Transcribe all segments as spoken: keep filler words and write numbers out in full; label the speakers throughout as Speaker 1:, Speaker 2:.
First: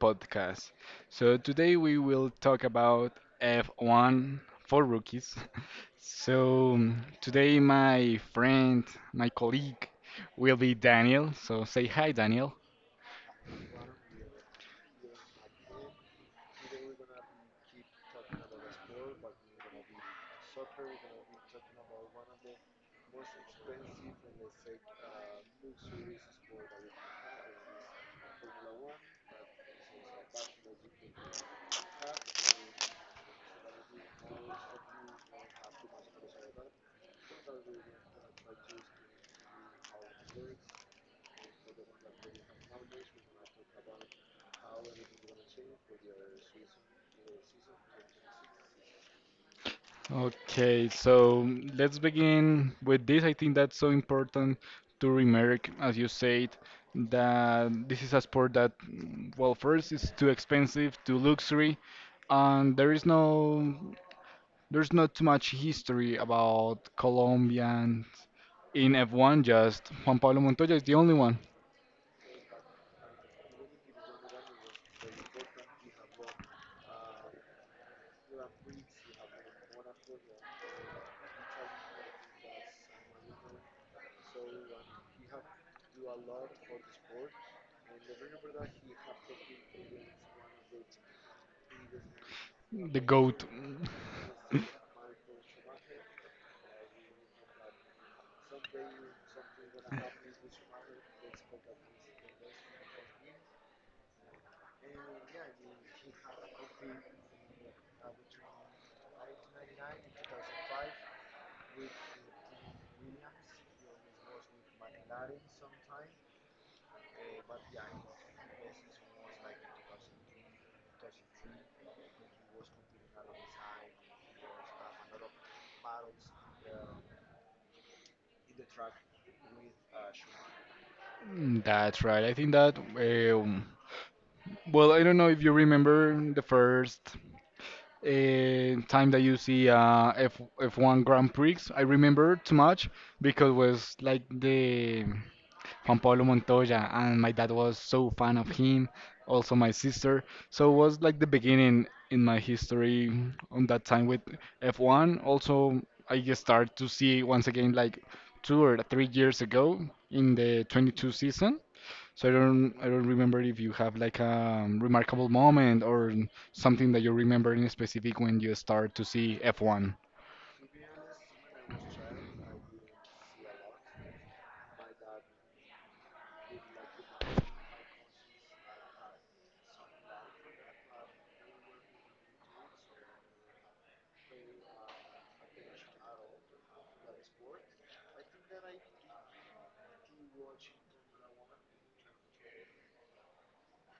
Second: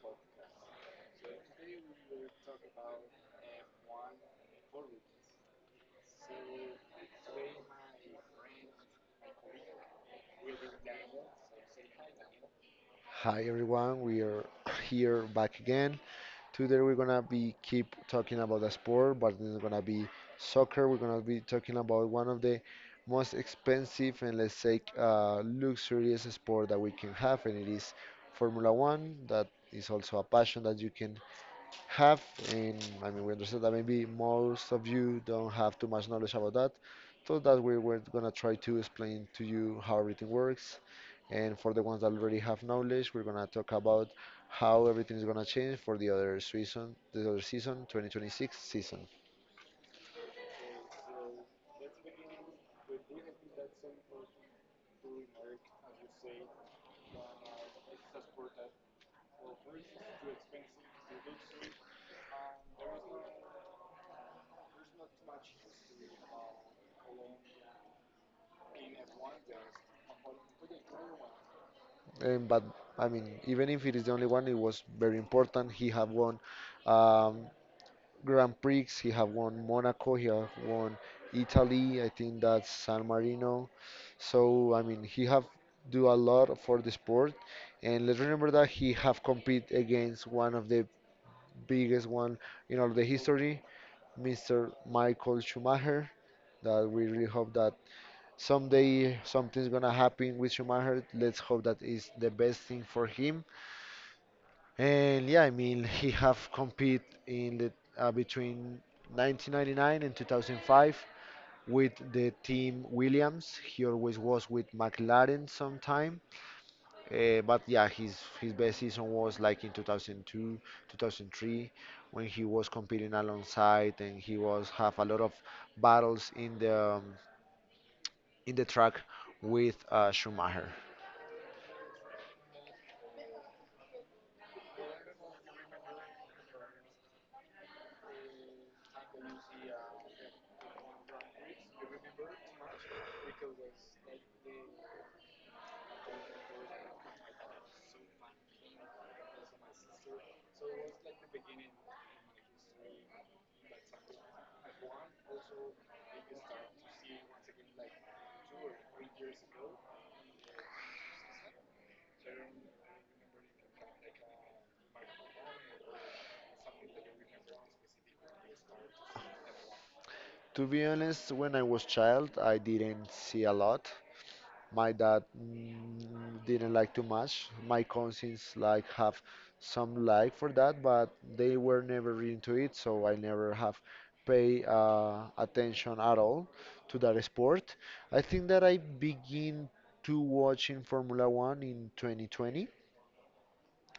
Speaker 1: podcast. So, today we will talk about F one for rookies. So, today my friend, my colleague, will be Daniel. So, say hi, Daniel.
Speaker 2: Hi everyone, we are here back again. Today we're gonna be keep talking about a sport, but it's gonna be soccer. We're gonna be talking about one of the most expensive and let's say uh, luxurious sport that we can have, and it is Formula One. That is also a passion that you can have, and I mean we understand that maybe most of you don't have too much knowledge about that, so that we were gonna try to explain to you how everything works and for the ones that already have knowledge, we're gonna talk about how everything is gonna change for the other season, the other season, twenty twenty-six season.
Speaker 1: Okay, so um, let's begin with this. I think that's so important to remark, as you said, that this is a sport that, mm, well, first it's too expensive, too luxury, and there is no there's not too much history about Colombians in F one, just Juan Pablo Montoya is the only one,
Speaker 2: And but I mean, even if it is the only one, it was very important. He have won um, Grand Prix. He have won Monaco. He have won Italy. I think that's San Marino. So I mean, he have do a lot for the sport. And let's remember that he have compete against one of the biggest one in all
Speaker 1: the
Speaker 2: the
Speaker 1: GOAT.
Speaker 2: history. Mister Michael Schumacher. That we really hope that someday something's gonna happen with Schumacher. Let's hope that is the best thing for him. And yeah, I mean he have compete in the uh, between nineteen ninety-nine and twenty oh five with the team Williams. He always was with McLaren sometime uh, but yeah, his his best season was like in two thousand two, two thousand three, when he was competing alongside and he was have a lot of battles in the um, in the track with uh, Schumacher.
Speaker 1: Mm. That's right. I think that, um, well, I don't know if you remember the first uh, time that you see uh, F F1 Grand Prix. I remember too much because was like the Juan Pablo Montoya, and my dad was so fan of him, also my sister. So it was like the beginning in my history on that time with F one. Also, I just started to see once again like two or three years ago in the twenty-two season. So I don't I don't remember if you have like a remarkable moment or something that you remember in specific when you start to see F one.
Speaker 2: To be honest, when I was child, I didn't see a lot. My dad mm, didn't like too much. My cousins like have some like for that, but they were never really into it, so I never have pay uh, attention at all to that sport. I think that I begin to watching Formula One in twenty twenty,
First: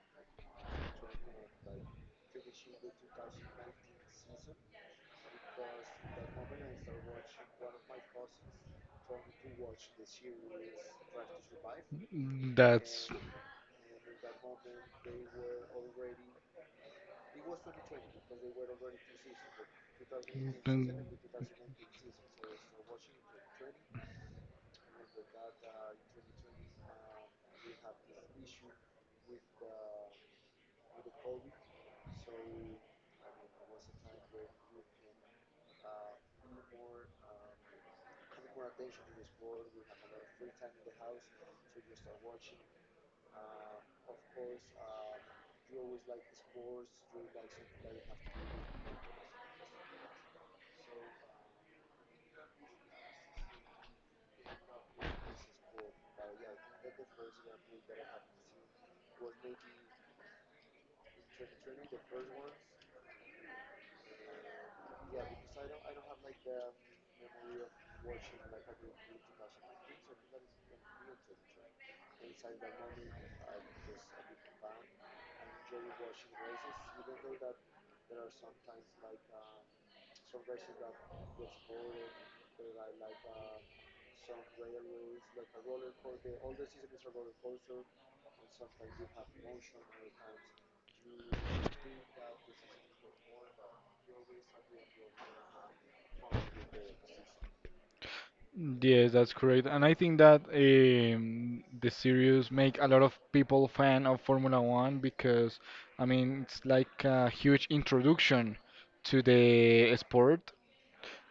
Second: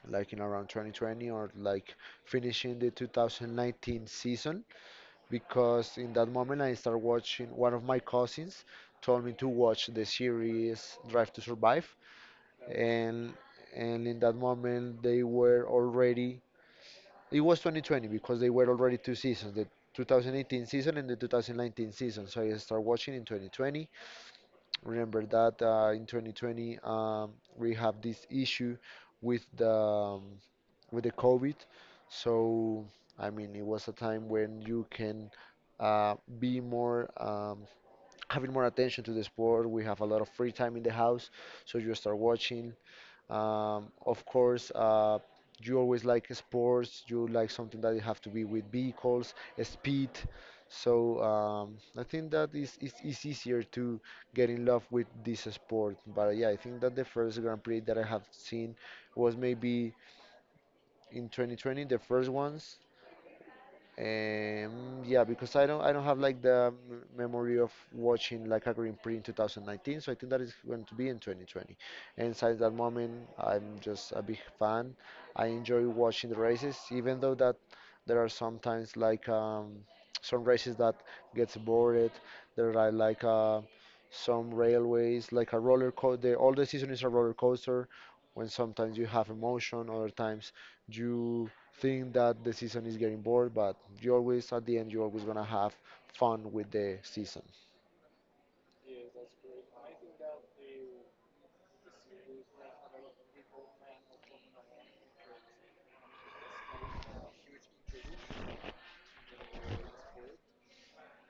Speaker 2: like in around twenty twenty or like finishing the two thousand nineteen season, because in that moment I started watching. One of my cousins told me to watch the series Drive to Survive,
Speaker 1: That's.
Speaker 2: and and in that moment they were already it was twenty twenty because they were already two seasons the two thousand eighteen
Speaker 1: Mm.
Speaker 2: season and the two thousand nineteen season, so I started watching in twenty twenty. Remember that uh, in twenty twenty um, we have this issue with the um, with the covid. So I mean it was a time when you can uh, be more um, having more attention to the sport. We have a lot of free time in the house, so you start watching um, of course, uh, you always like sports. You like something that you have to be with vehicles, uh, speed. So um, I think that is it's, it's easier to get in love with this sport. But yeah, I think that the first Grand Prix that I have seen was maybe in twenty twenty, the first ones. Um, yeah, because I don't I don't have like the m- memory of watching like a Grand Prix in two thousand nineteen, so I think that is going to be in twenty twenty. And since that moment, I'm just a big fan. I enjoy watching the races, even though that there are sometimes like um, some races that gets bored. There are like uh, some railways, like a roller coaster. All the season is a roller coaster. When sometimes you have emotion, other times you think that the season is getting bored, but you always, at the end, you're always gonna have fun with the season.
Speaker 1: twenty twenty. Yes, that's correct. And I think that um, the series make a lot of people fan of Formula One because, I mean, it's like a huge introduction to the sport.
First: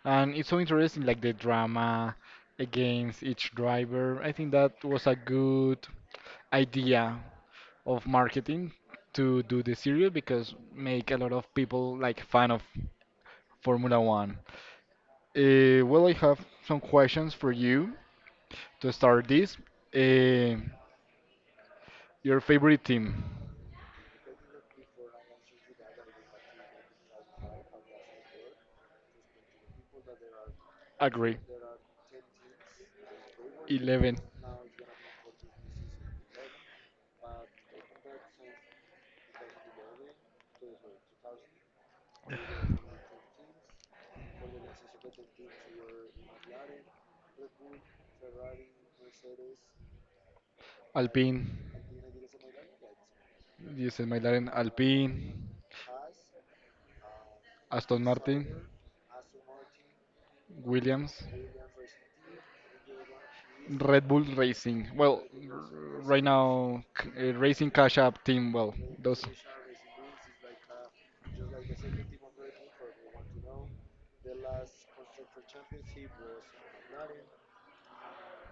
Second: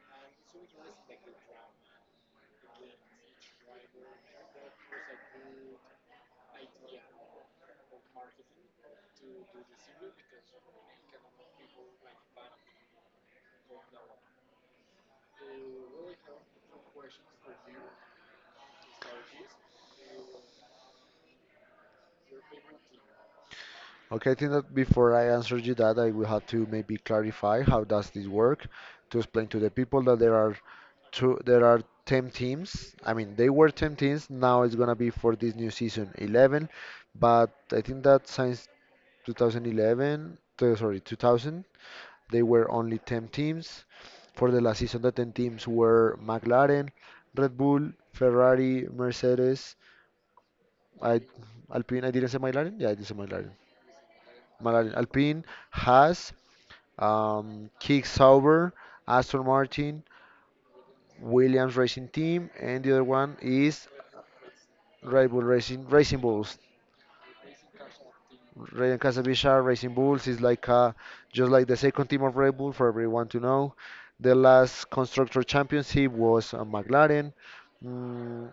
Speaker 1: And it's so interesting, like the drama against each driver. I think that was a good idea of marketing to do the series because make a lot of people like fan of Formula One. Uh, well, I have some questions for you to start this. Uh, your favorite team?
Speaker 2: Okay, I think that before I answer you that, I will have to maybe clarify how does this work to explain to the people that there are
Speaker 1: Agree.
Speaker 2: two, there are ten teams. I mean, they were ten
Speaker 1: Eleven.
Speaker 2: teams. Now it's gonna be for this new season eleven, but I think that since twenty eleven, uh, sorry, two thousand. They were only ten teams. For the last season, the ten teams were McLaren, Red Bull, Ferrari, Mercedes, I,
Speaker 1: Alpine.
Speaker 2: Alpine. I didn't say McLaren. Yeah, I did say McLaren.
Speaker 1: Diesel McLaren.
Speaker 2: McLaren, Alpine,
Speaker 1: Alpine.
Speaker 2: Haas, um,
Speaker 1: Aston
Speaker 2: Kick
Speaker 1: Martin.
Speaker 2: Sauber, Aston Martin,
Speaker 1: Williams.
Speaker 2: Williams Racing Team, and the other one is
Speaker 1: Red Bull Racing. Well,
Speaker 2: Red Bull
Speaker 1: r-
Speaker 2: Racing Racing
Speaker 1: right
Speaker 2: Bulls.
Speaker 1: now, c- uh, Racing Cash App team. Well,
Speaker 2: Rayon
Speaker 1: those.
Speaker 2: Casablanca Racing Bulls is like uh, just like the second team of Red Bull for everyone to know. The last constructor championship was uh, McLaren. Mm,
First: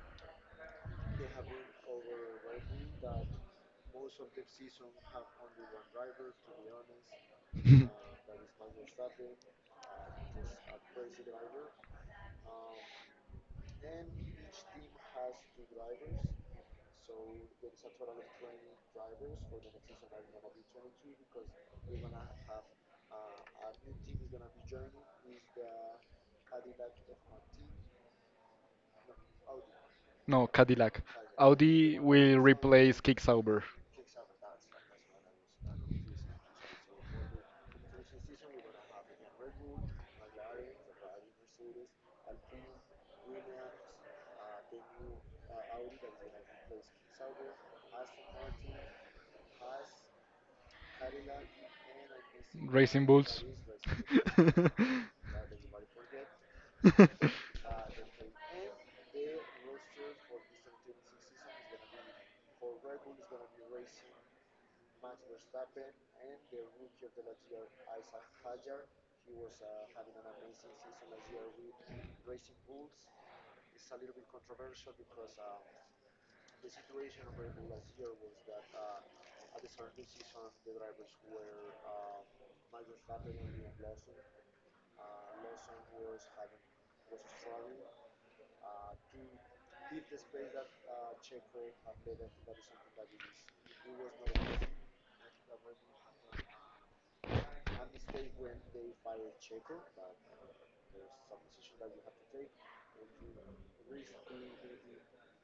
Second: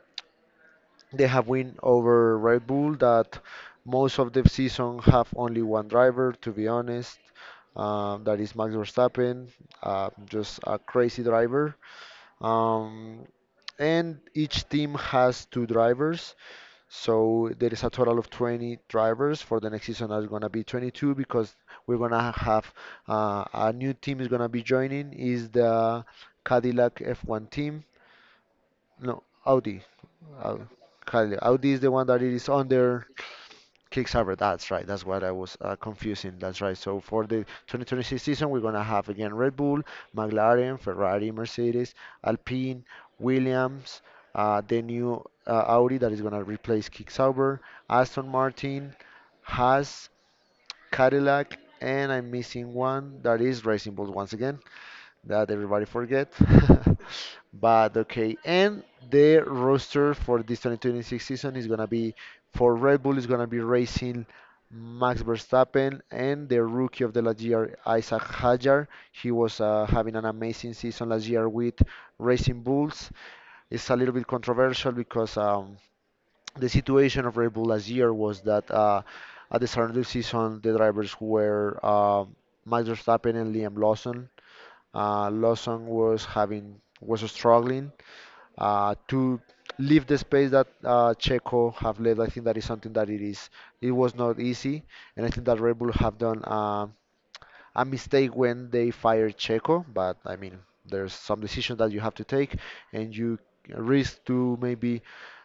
Speaker 2: they have win over Red Bull that most of the season have only one driver. To be honest, um, that is Max Verstappen, uh, just a crazy driver. Um, and each team has two drivers. So there is a total of twenty drivers for the next season. Are gonna be twenty-two because we're gonna have uh, a new team is gonna be joining is the Cadillac F one team. No, Audi.
Speaker 1: No,
Speaker 2: Au-
Speaker 1: Cadillac.
Speaker 2: Cadillac. Audi is the
Speaker 1: Audi
Speaker 2: one that it
Speaker 1: will
Speaker 2: is
Speaker 1: replace
Speaker 2: under
Speaker 1: Kick Sauber.
Speaker 2: Kickstarter, that's right. That's what I was uh, confusing. That's right. So for the twenty twenty-six season, we're gonna have again Red Bull, McLaren, Ferrari, Mercedes, Alpine, Williams, uh, the new uh, Audi that is gonna replace Kickstarter, Aston Martin, Haas, Cadillac, and I'm missing
Speaker 1: Racing
Speaker 2: one that
Speaker 1: Bulls.
Speaker 2: is Racing Bulls once again that everybody forget.
Speaker 1: It
Speaker 2: but okay, and the roster for this twenty twenty-six season is gonna be for Red Bull is gonna be racing Max Verstappen and the rookie of the last year Isaac Hajar. He was uh, having an amazing season last year with Racing Bulls. It's a little bit controversial because um, the situation of Red Bull last year was that uh, at the start of the season, the drivers were uh, Max Verstappen and Liam Lawson. Uh, Lawson was having was struggling uh, to leave the space that uh, Checo have left. I think that is something that it is. It was not easy, and I think that Red Bull have done. Uh, a mistake when they fired Checo, but I mean, there's some decision that you have to take, and you risk to maybe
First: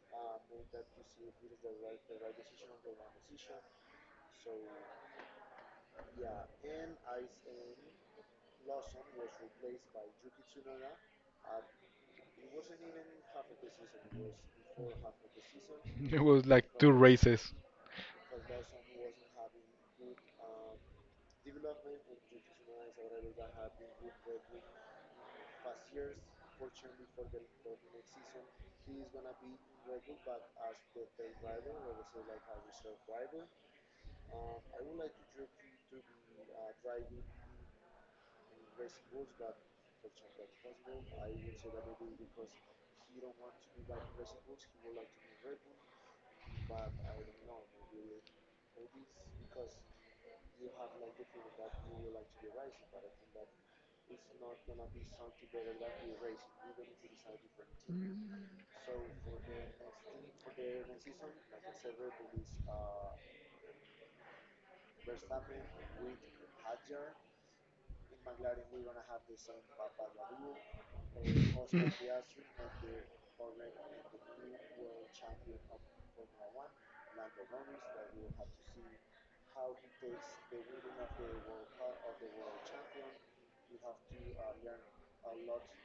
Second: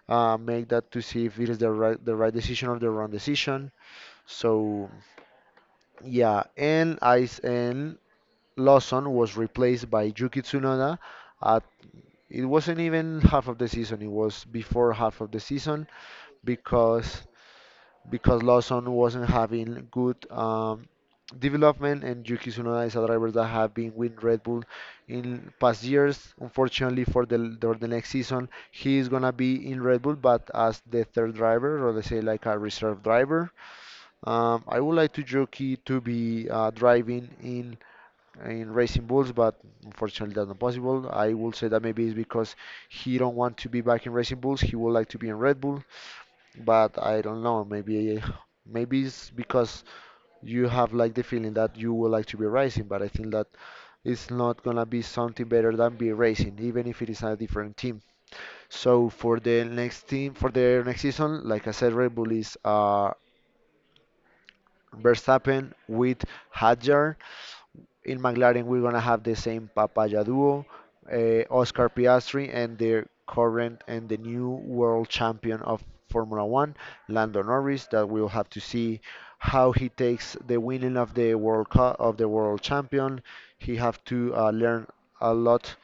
Speaker 2: uh, make that to see if it is the right the right decision or the wrong decision. So yeah, and Ice and Lawson was replaced by Yuki Tsunoda at it wasn't even half of the season, it was before half of the season
Speaker 1: was like two
Speaker 2: because
Speaker 1: races.
Speaker 2: because Lawson wasn't having good um, development, and Yuki Tsunoda is a driver that have been with Red Bull in past years. Unfortunately, for the for the next season, he is gonna be in Red Bull, but as the third driver, or let's say like a reserve driver. Um, I would like to Yuki to be uh, driving in in Racing Bulls, but unfortunately that's not possible. I will say that maybe it's because he don't want to be back in Racing Bulls. He would like to be in Red Bull but I don't know. Maybe maybe it's because you have like the feeling that you would like to be racing, but I think that it's not gonna be something better than be racing, even if it is a different team. So for the next team, for the next season, like I said, Red Bull is uh, Verstappen with Hadjar. In McLaren, we're gonna have the same Papaya duo, uh, Oscar Piastri, and the current and the new world champion of Formula One, Lando Norris. That we'll have to see how he takes the winning of the World Cup of the world champion. He have to uh, learn a lot.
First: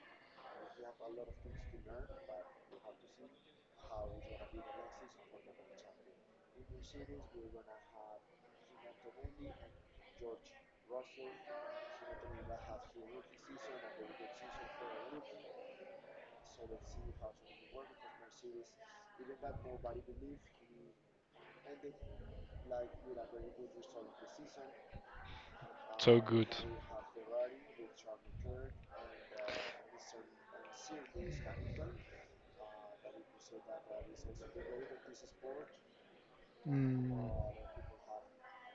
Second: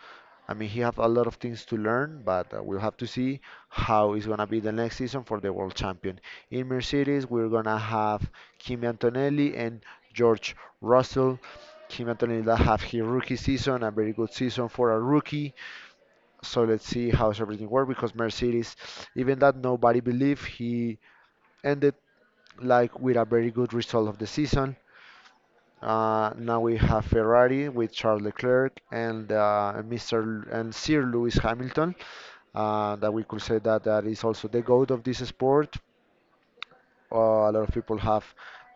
Speaker 2: I mean, he have a lot of things to learn, but uh, we'll have to see how it's gonna be the next season for the world champion. In Mercedes, we're gonna have Kimi Antonelli and George Russell. Kimi Antonelli that have his rookie season, a very good season for a rookie. So let's see how everything works because Mercedes, even that nobody believed, he ended like with a very good result of the season.
Speaker 1: So
Speaker 2: Uh,
Speaker 1: good.
Speaker 2: now we have Ferrari with Charles Leclerc and uh, Mister L- and Sir Lewis Hamilton. Uh, that we could say that that is also the goat of this sport.
Speaker 1: Mm,
Speaker 2: Uh, a lot of people have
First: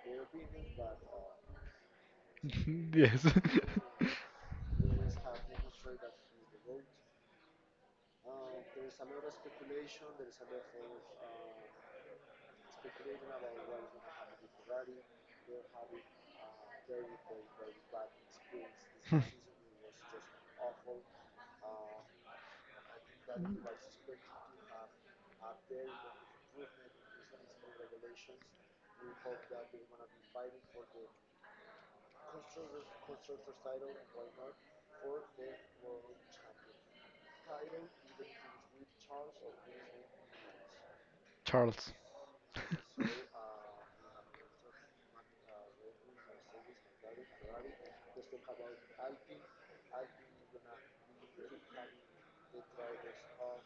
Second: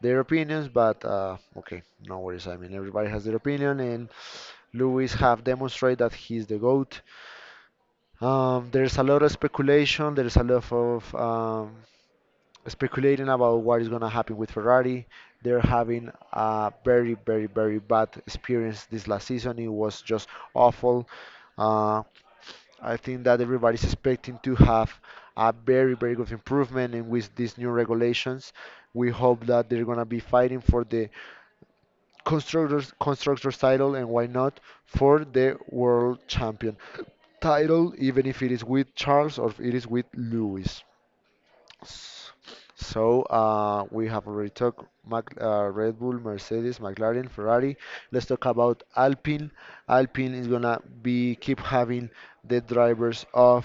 Speaker 2: their opinions, but uh, okay, no worries. I mean, everybody has
Speaker 1: yes.
Speaker 2: their opinion, and Lewis have demonstrated that he's the GOAT. Um, there's a lot of speculation. There's a lot of um, speculating about what is going to happen with Ferrari. They're having a very, very, very bad experience this last season. It was just awful. Uh, I think that everybody's expecting to have a very, very good improvement. And with these new regulations, we hope that they're going to be fighting for the constructors, constructors title and why not for the world champion title, even if it is with Charles or if it is with Lewis.
Speaker 1: Charles.
Speaker 2: S- So uh, we have already talked Mac, uh, Red Bull, Mercedes, McLaren, Ferrari. Let's talk about Alpine. Alpine is gonna be keep having the drivers of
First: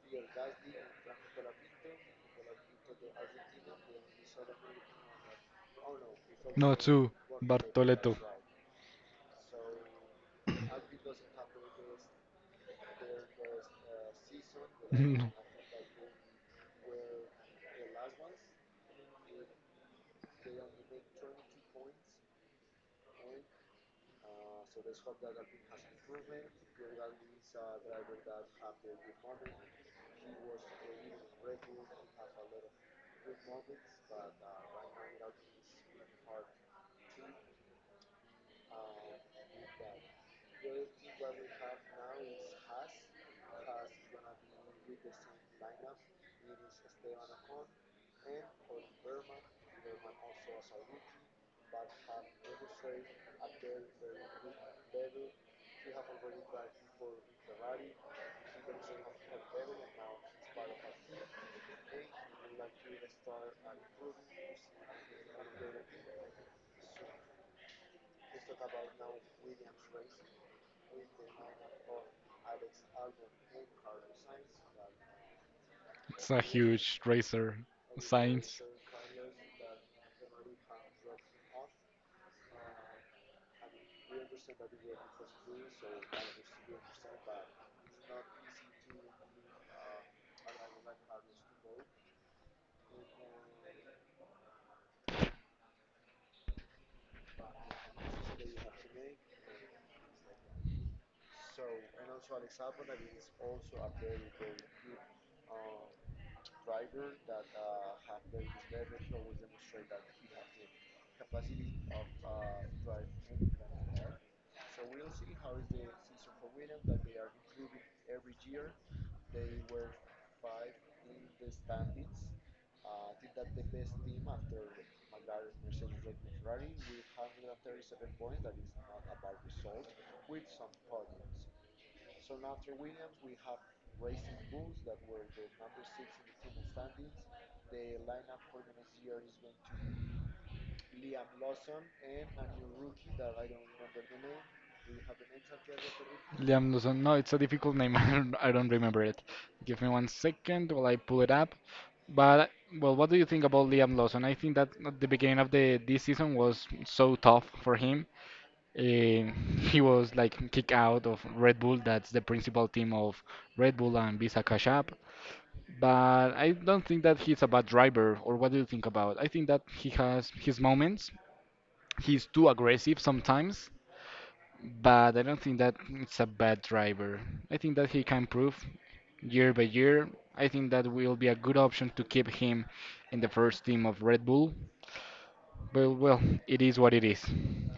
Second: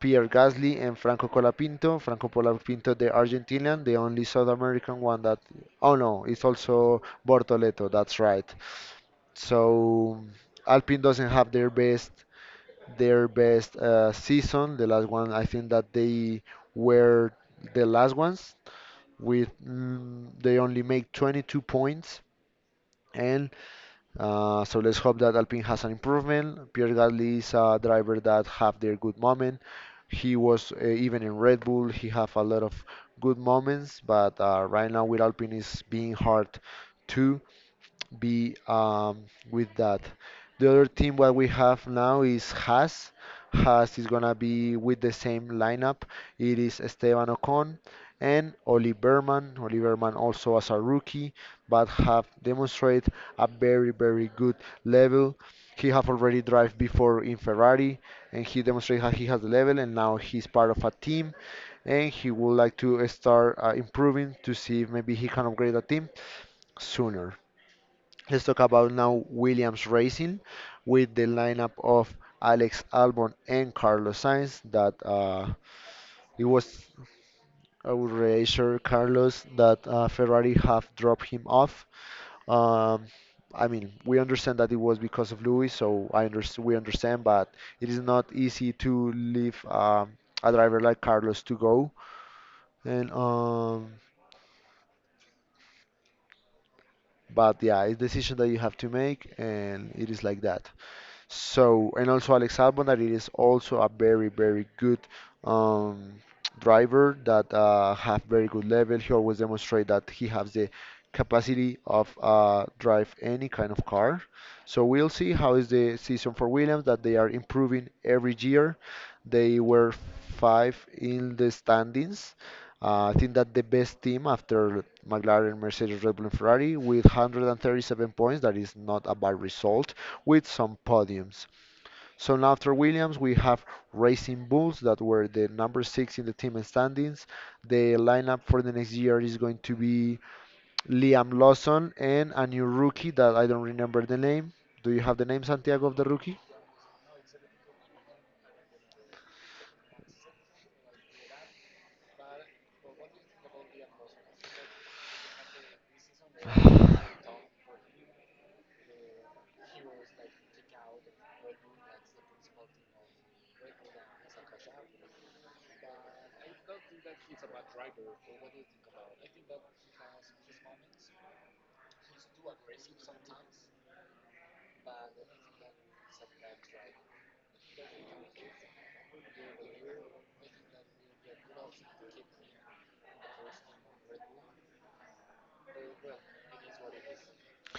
Speaker 2: Pierre Gasly and Franco Colapinto. Franco Colapinto, the Argentinian, the only South American one that. Oh no, it's
Speaker 1: No,
Speaker 2: also
Speaker 1: too.
Speaker 2: Bortoleto.
Speaker 1: Bartoletto.
Speaker 2: That's right. So Alpine doesn't have their best their best uh, season. The last one,
Speaker 1: No,
Speaker 2: I think that they were the last ones with mm, they only make twenty-two points. And uh, so let's hope that Alpine has an improvement. Pierre Gasly is a driver that have their good moment. He was uh, even in Red Bull. He have a lot of good moments, but uh, right now with Alpine is being hard too be um, with that. The other team what we have now is Haas. Haas is gonna be with the same lineup. It is Esteban Ocon and Oli Berman. Oli Berman also as a rookie, but have demonstrated a very very good level. He have already drive before in Ferrari, and he demonstrated how he has the level, and now he's part of a team, and he would like to start uh, improving to see if maybe he can upgrade the team sooner. Let's talk about now Williams Racing with the lineup of Alex Albon and Carlos Sainz. That uh,
Speaker 1: it's a
Speaker 2: it was
Speaker 1: huge racer.
Speaker 2: a
Speaker 1: Science.
Speaker 2: racer Carlos that uh, Ferrari have dropped him off. Um, I mean, we understand that it was because of Lewis, so I understand we understand, but it is not easy to leave um, a driver like Carlos to go. And um, But yeah, it's a decision that you have to make, and it is like that. So, and also Alex Albon, that it is also a very, very good um, driver that uh, have very good level. He always demonstrate that he has the capacity of uh, drive any kind of car. So we'll see how is the season for Williams that they are improving every year. They were five in the standings. Uh, I think that the best team after McLaren, Mercedes, Red Bull, and Ferrari with one hundred thirty-seven points, that is not a bad result, with some podiums. So now after Williams, we have Racing Bulls that were the number six in the team and standings. The lineup for the next year is going to be Liam Lawson and a new rookie that I don't remember the name. Do you have the name, Santiago, of the rookie?
Speaker 1: Liam Lawson. No, it's a difficult name. I don't, I don't remember it. Give me one second while I pull it up. But well, what do you think about Liam Lawson? I think that at the beginning of the this season was so tough for him. Um he was like kicked out of Red Bull. That's the principal team of Red Bull and Visa Cash App. But I don't think that he's a bad driver. Or what do you think about? I think that he has his moments. He's too aggressive sometimes, but I don't think that it's a bad driver. I think that he can improve year by year. I think that will be a good option to keep him in the first team of Red Bull. But well, it is what it is.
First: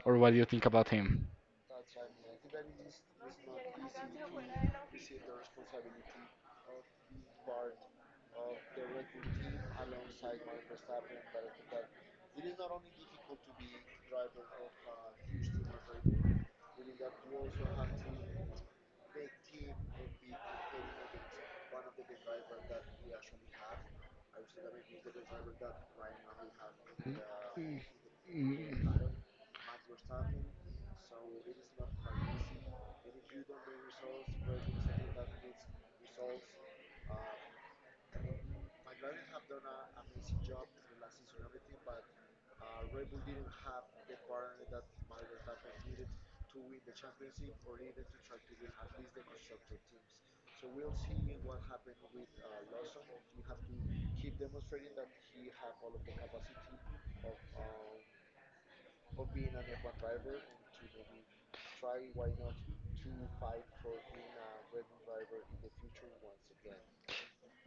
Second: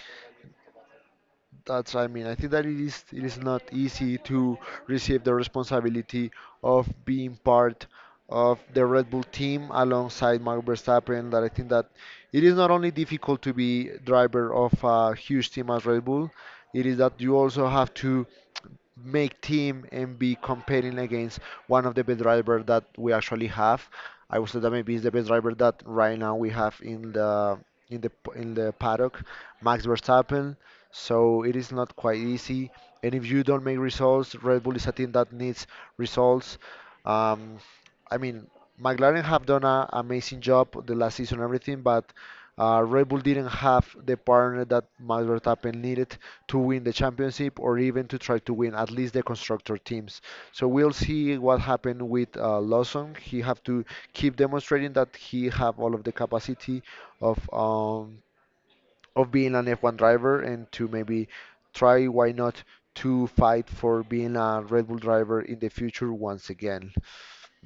Speaker 1: Or what do you think about him?
Speaker 2: That's, I mean, I think that it is it is not easy to receive the responsibility of being part of the Red Bull team alongside Max Verstappen. That I think that it is not only difficult to be driver of a huge team as Red Bull, it is that you also have to make team and be competing against one of the best driver that we actually have. I would say that maybe is the best driver that right now we have in the in the p- in
Speaker 1: Mm.
Speaker 2: the
Speaker 1: Mm.
Speaker 2: paddock, Max Verstappen, so it is not quite easy. And if you don't make results, Red Bull is a team that needs results. Um, I mean, McLaren have done an amazing job the last season, and everything, but uh, Red Bull didn't have the partner that Max Verstappen needed to win the championship or even to try to win at least the constructor teams. So we'll see what happened with uh, Lawson. He have to keep demonstrating that he have all of the capacity of um, of being an F one driver and to maybe try, why not, to fight for being a Red Bull driver in the future once again.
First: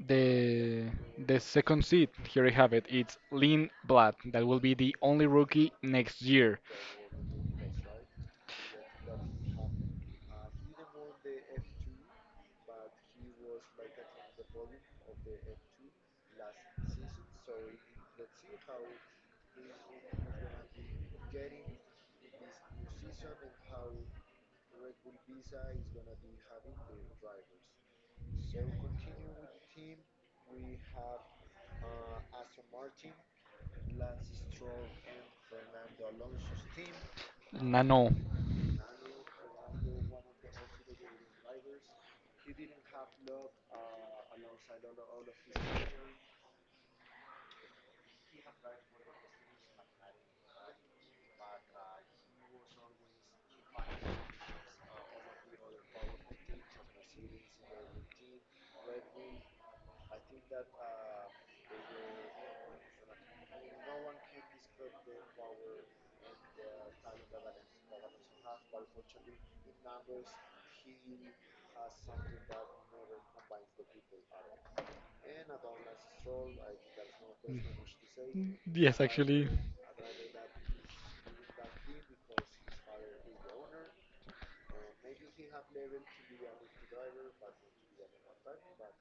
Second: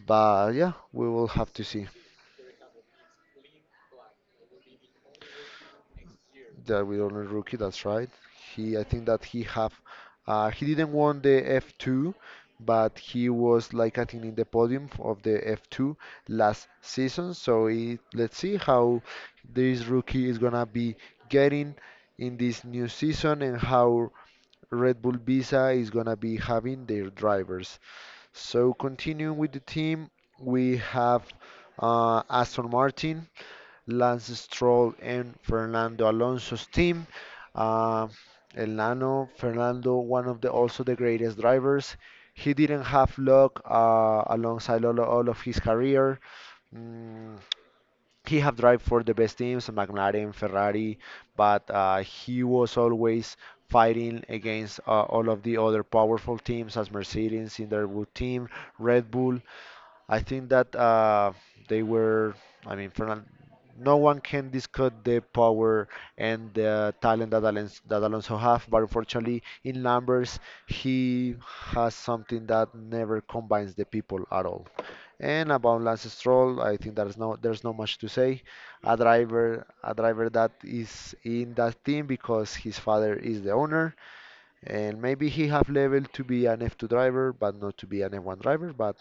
Speaker 2: But yeah,
Speaker 1: The
Speaker 2: we will
Speaker 1: the
Speaker 2: have to
Speaker 1: second
Speaker 2: see.
Speaker 1: seed, here I have it. It's Lynn Blatt. That will be the only rookie next year.
Speaker 2: That we don't know rookie, that's right. He, I think that he have, uh, he didn't won the F two, but he was like I think in the podium of the F two last season. So he, let's see how this rookie is gonna be getting in this new season and how Red Bull Visa is going to be having their drivers. So continuing with the team, we have uh, Aston Martin, Lance Stroll, and Fernando Alonso's team. Uh,
Speaker 1: Nano.
Speaker 2: Elano, Fernando, one of the also the greatest drivers. He didn't have luck uh, alongside all, all of his career. Mm, he have drive for the best teams, McLaren, Ferrari, but uh, he was always fighting against uh, all of the other powerful teams as Mercedes in their good team, Red Bull. I think that uh, they were, I mean, Fernan, no one can discuss the power and the talent that Alonso, that Alonso have, but unfortunately, in numbers, he has something that never combines the people at all. And about Lance Stroll, I think there's no there's not much to say.
Speaker 1: Mm.
Speaker 2: A
Speaker 1: Yes, actually.
Speaker 2: driver, a driver that is in that team because his father is the owner, and maybe he have level to be an F two driver, but not to be an F one driver. But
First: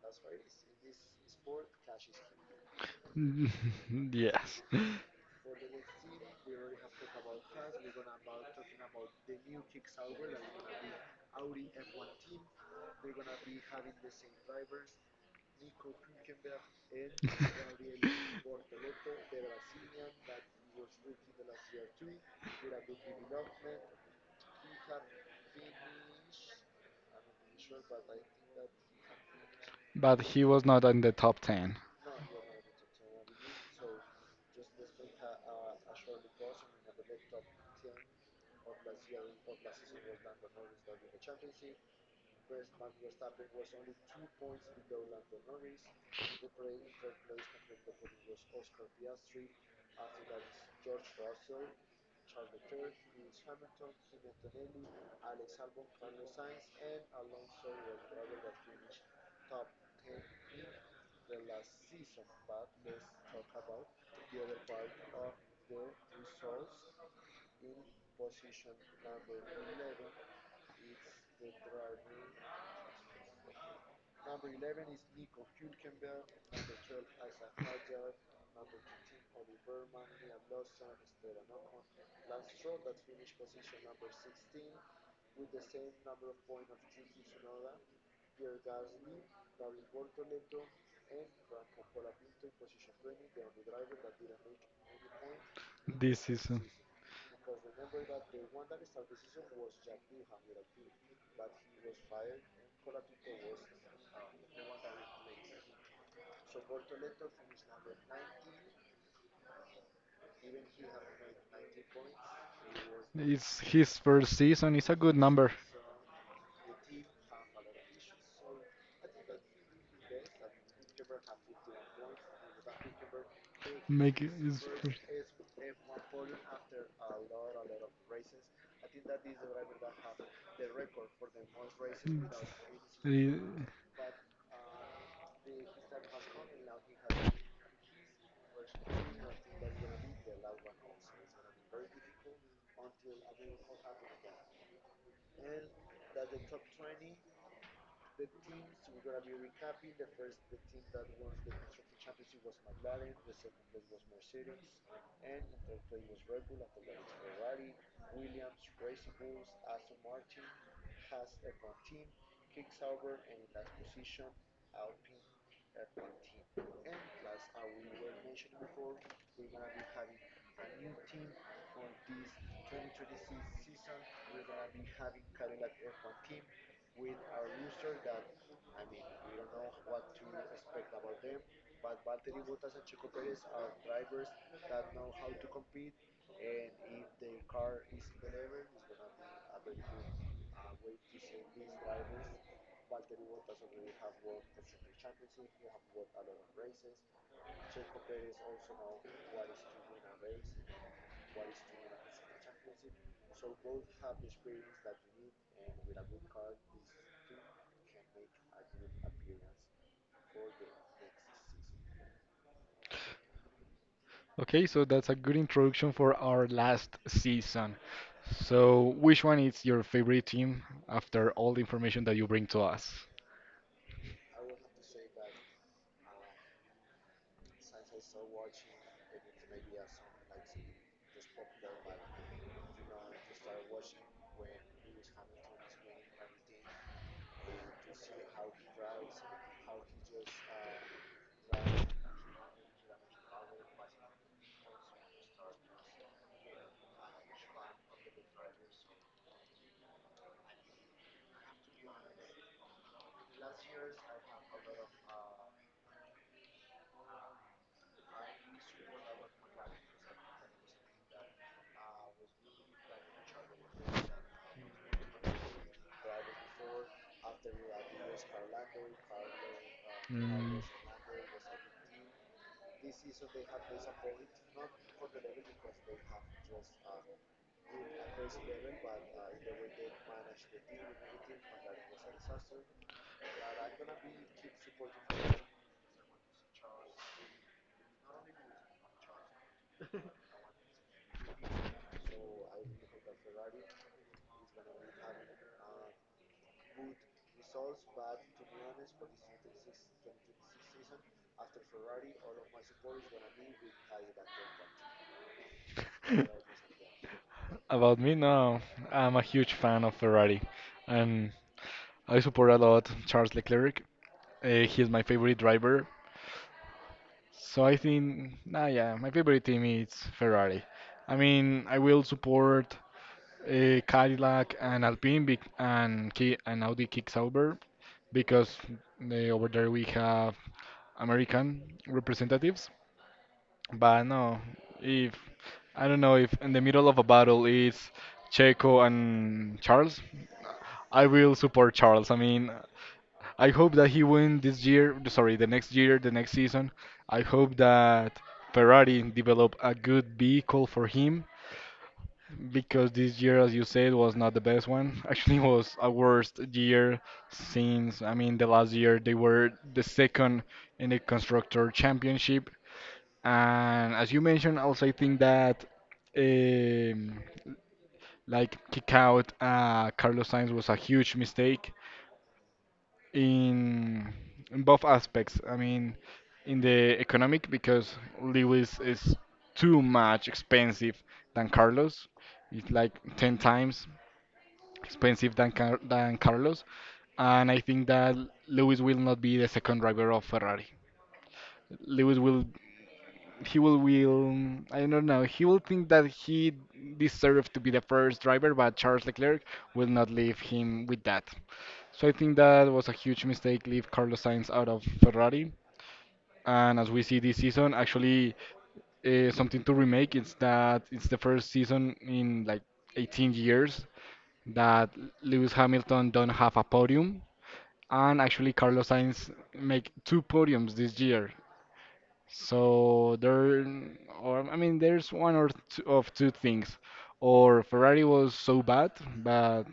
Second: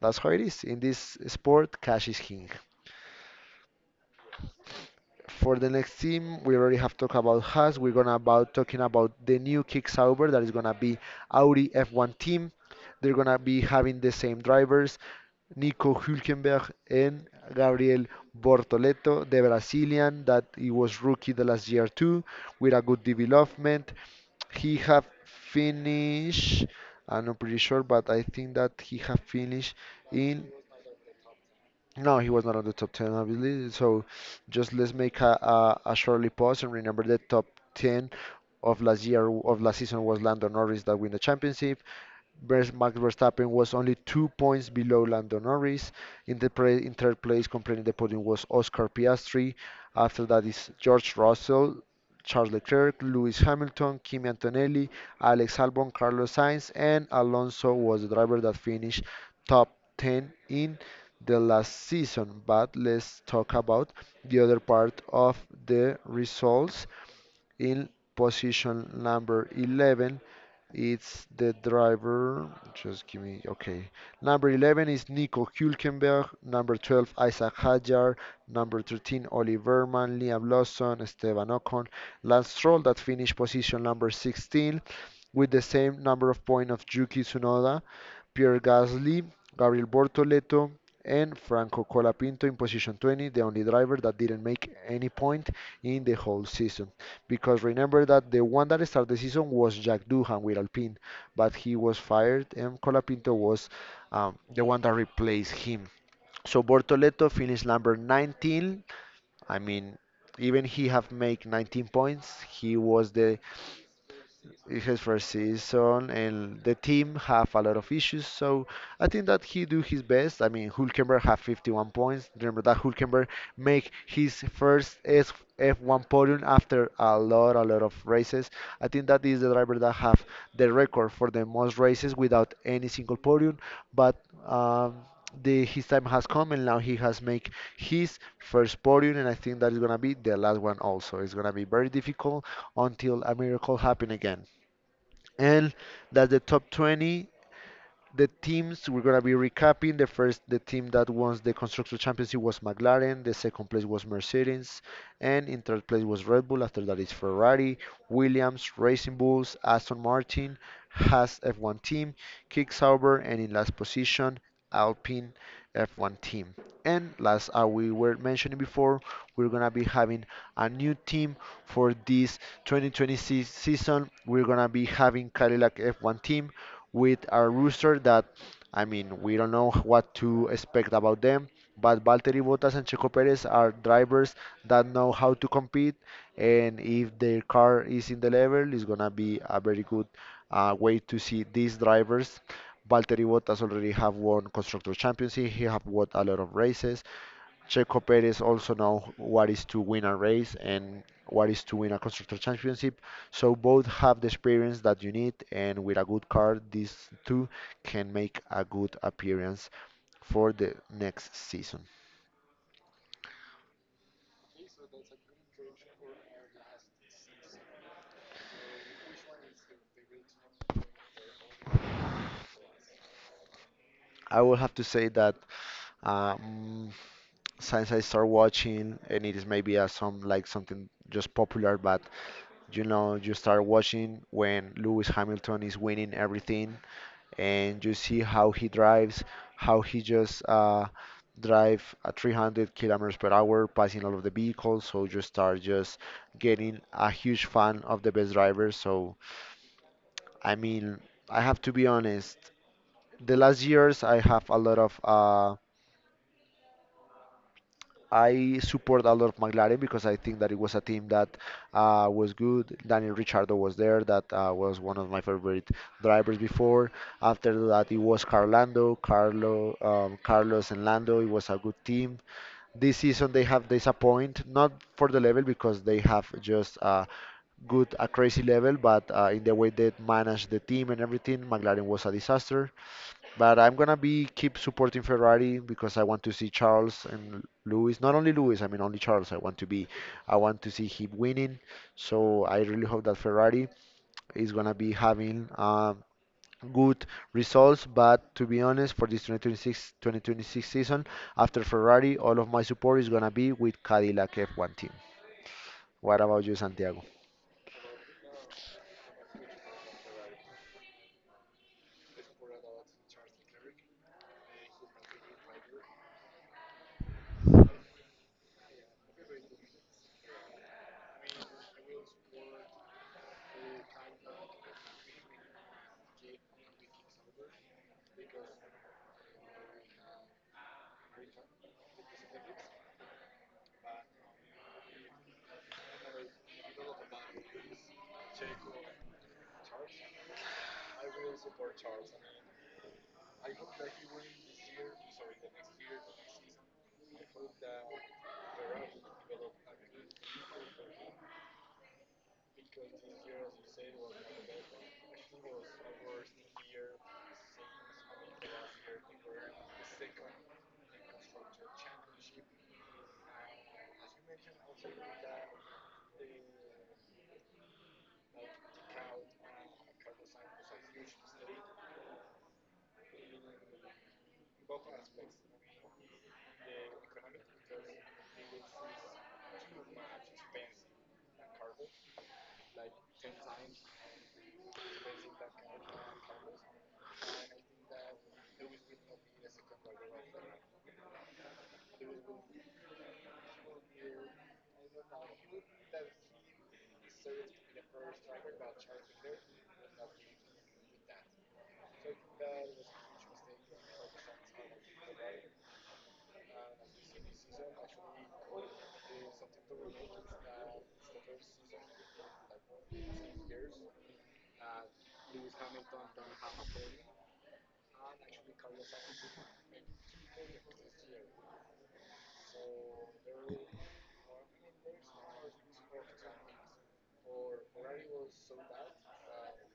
Speaker 2: that's how it is in this sport. Cash is king.
Speaker 1: Mm, yes.
Speaker 2: For the next team, we already have talked about Haas. We're gonna about talking about the new Kick Sauber that is gonna be Audi F one team. They're gonna be having the same drivers. Nico Hülkenberg and Gabriel Bortoleto, the Brazilian that he was rookie the last year too, with a good development. He have finished, I'm not pretty sure, but I think that he have finished
Speaker 1: But he
Speaker 2: in
Speaker 1: was not on the top ten
Speaker 2: no, he was not on the top ten, obviously. So just let's make a, a, a shortly pause and remember the top ten of last year, of last season was Lando Norris that win the championship. Vers- Max Verstappen was only two points below Lando Norris. In the pra- in third place, completing the podium was Oscar Piastri. After that is George Russell, Charles Leclerc, Lewis Hamilton, Kimi Antonelli, Alex Albon, Carlos Sainz, and Alonso was the driver that finished top ten in the last season. But let's talk about the other part of the results. In position number eleven, it's the driver. Just give me, okay. Number eleven is Nico Hülkenberg. Number twelve, Isaac Hajar. Number thirteen, Oli Verman, Liam Lawson, Esteban Ocon, Lance Stroll that finished position number sixteen with the same number of points of Yuki Tsunoda, Pierre Gasly, Gabriel Bortoleto, and Franco Colapinto in position twenty, the only driver that didn't make any point in the
Speaker 1: this
Speaker 2: whole
Speaker 1: season.
Speaker 2: season. Because remember that the one that started the season was Jack Doohan with Alpine, but he was fired, and Colapinto was um, the one that replaced him. So Bortoleto finished number nineteen. I mean, even he have made nineteen points. He was the
Speaker 1: It's his first season.
Speaker 2: it's
Speaker 1: It's a
Speaker 2: his
Speaker 1: good
Speaker 2: first
Speaker 1: number.
Speaker 2: season, and the team have a lot of issues. So I think that he do his best. I mean, Hulkenberg have fifty-one points. Remember that Hulkenberg make
Speaker 1: Make it
Speaker 2: his
Speaker 1: his
Speaker 2: first
Speaker 1: first.
Speaker 2: S F one podium after a lot, a lot of races. I think that is the driver that have the record for the most races without any single podium.
Speaker 1: Mm.
Speaker 2: But um, the his time has come, and now he has make his first podium, and I think that is gonna be the last one also. It's gonna be very difficult until a miracle happen again and that's the top twenty. The teams we're gonna be recapping. The first, the team that won the constructor championship was McLaren. The second place was Mercedes, and in third place was Red Bull. After that is Ferrari, Williams, Racing Bulls, Aston Martin, Haas F one team, Kick Sauber, and in last position Alpine F one team. And last, uh, we were mentioning before, we're gonna be having a new team for this twenty twenty-six season. We're gonna be having Cadillac F one team with our rooster that, I mean, we don't know what to expect about them. But Valtteri Bottas and Checo Perez are drivers that know how to compete, and if their car is in the level, it's gonna be a very good uh, way to see these drivers. Valtteri Bottas already have won Constructor Championship. He have won a lot of races. Checo Perez also know what is to win a race and what is to win a constructor championship. So both have the experience that you need, and with a good car, these two can make a good appearance for the next season.
Speaker 1: Okay, so that's a good introduction for our last season. So, which one is your favorite team after all the information that you bring to us?
Speaker 2: I will have to say that um, since I start watching, and it is maybe uh, some like something just popular, but you know, you start watching when Lewis Hamilton is winning everything, and you see how he drives, how he just uh, drive at three hundred kilometers per hour, passing all of the vehicles. So you start just getting a huge fan of the best drivers. So I mean, I have to be honest the last years I have a lot of uh, I support a lot of McLaren because I think that it was a team that uh, was good. Daniel Ricciardo was there, that uh, was one of my favorite drivers before. After that, it was Carlando, Carlo, um,
Speaker 1: Mm.
Speaker 2: Carlos and Lando. It was a good team. This season they have disappointed, not for the level because they have just uh, good a crazy level, but uh, in the way they managed the team and everything, McLaren was a disaster. But I'm gonna be keep supporting Ferrari because I want to see Charles and Lewis. Not only Lewis, I mean only Charles. I want to be, I want to see him winning. So I really hope that Ferrari is gonna be having uh, good results. But to be honest, for this twenty twenty-six twenty twenty-six season, after Ferrari, all of my support is gonna be with Cadillac F one team. What about you, Santiago?
Speaker 1: About me, no, I'm a huge fan of Ferrari, and I support a lot Charles Leclerc. Uh, he's my favorite driver. So I think, nah, yeah, my favorite team is Ferrari. I mean, I will support uh, Cadillac and Alpine bec- and Ki and Audi Kicksauber because uh, over there we have American representatives. But no, if I don't know if in the middle of a battle it's Checo and Charles, I will support Charles. I mean, I hope that he win this year, sorry, the next year, the next season. I hope that Ferrari develop a good vehicle for him because this year, as you said, was not the best one. Actually, it was a worst year since, I mean, the last year they were the second in the Constructor Championship. And as you mentioned, also I think that um, like kick out uh, Carlos Sainz was a huge mistake in in both aspects. I mean, in the economic because Lewis is too much expensive than Carlos. It's like ten times expensive than Car than Carlos, and I think that Lewis will not be the second driver of Ferrari. Lewis will he will will I don't know he will think that he deserved to be the first driver, but Charles Leclerc will not leave him with that. So I think that was a huge mistake, leave Carlos Sainz out of Ferrari. And as we see this season, actually uh, something to remake is that it's the first season in like eighteen years that Lewis Hamilton don't have a podium, and actually Carlos Sainz make two podiums this year. So there, or I mean, there's one or two of two things. Or Ferrari was so bad, but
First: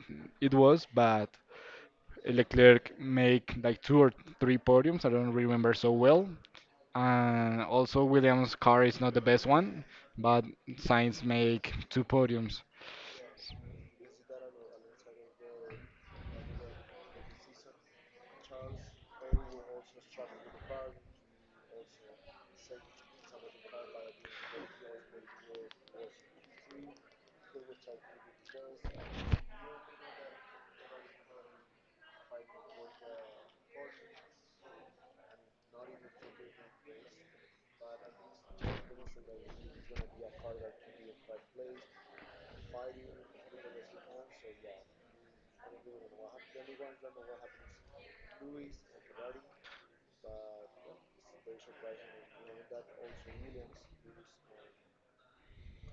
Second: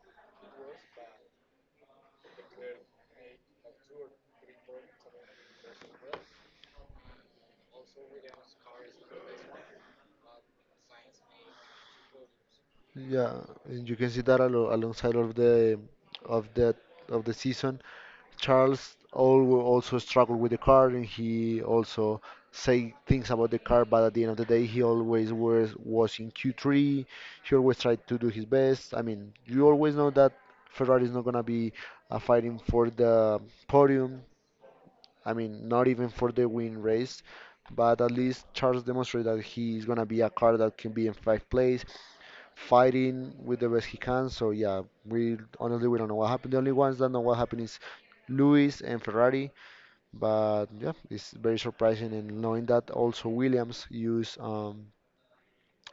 Speaker 1: it was, but Leclerc make like two or three podiums. I don't remember so well. And also Williams' car is not the best one, but Sainz make two podiums.
Speaker 2: Yeah, and you can see that alo alongside of the of that of the season, Charles al- also struggled with the car, and he also say things about the car. But at the end of the day, he always was was in Q three. He always tried to do his best. I mean, you always know that Ferrari is not gonna be uh, fighting for the podium. I mean, not even for the win race. But at least Charles demonstrated that he is gonna be a car that can be in fifth place fighting with the best he can. So yeah, we honestly we don't know what happened. The only ones that know what happened is Lewis and Ferrari. But yeah, it's very surprising, and knowing that also Williams use um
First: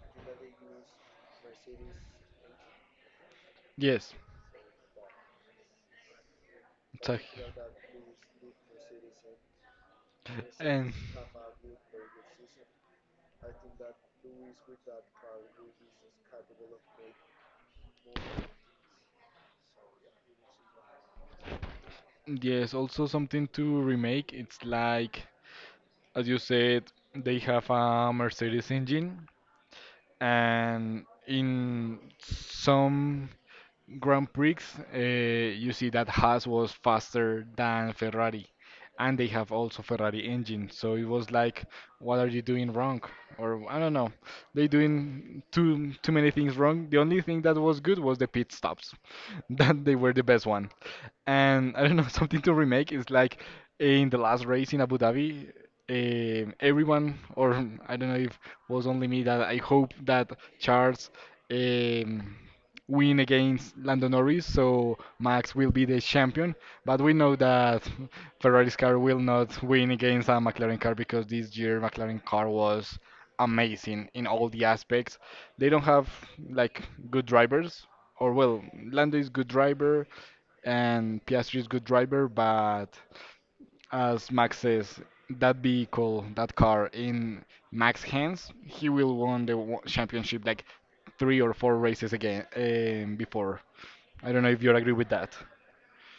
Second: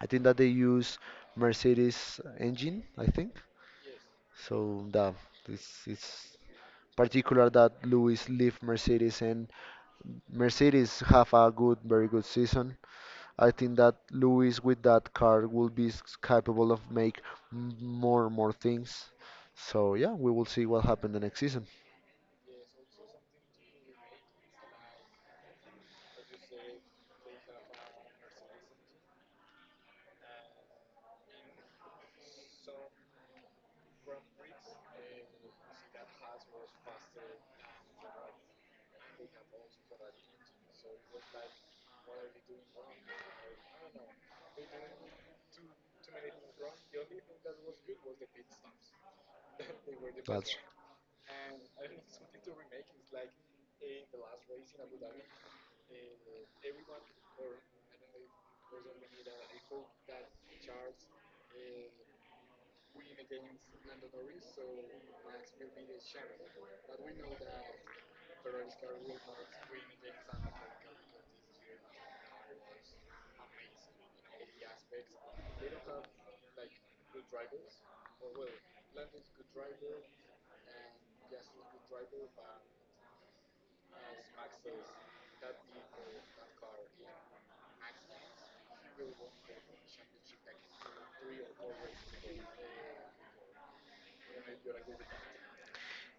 Speaker 2: I think that they use Mercedes engine, I think.
Speaker 1: Yes,
Speaker 2: So that it's it's
Speaker 1: exactly.
Speaker 2: particular that Lewis leave Mercedes and
Speaker 1: And
Speaker 2: Mercedes have a good, very good season. I think that Luis with that car will be s- capable of make m- more and more things. So yeah, we will see what happens the next season.
Speaker 1: yes, also something to remake. It's like, as you said, they have a Mercedes engine, and in some Grand Prix, uh, you see that Haas was faster than Ferrari, and they have also Ferrari engine. So it was like, what are you doing wrong? Or I don't know, they doing too too many things wrong. The only thing that was good was the pit stops, that they were the best
Speaker 2: That's
Speaker 1: one. And I don't know, something to remake is like in the last race in Abu Dhabi, um everyone, or I don't know if was only me that I hope that Charles. Um, win against Lando Norris, so Max will be the champion. But we know that Ferrari's car will not win against a McLaren car because this year McLaren car was amazing in all the aspects. They don't have like good drivers, or well, Lando is good driver and Piastri is good driver, but as Max says, that vehicle, that car in Max hands, he will won the wo- championship like three or four races again um, before. I don't know if you agree with that.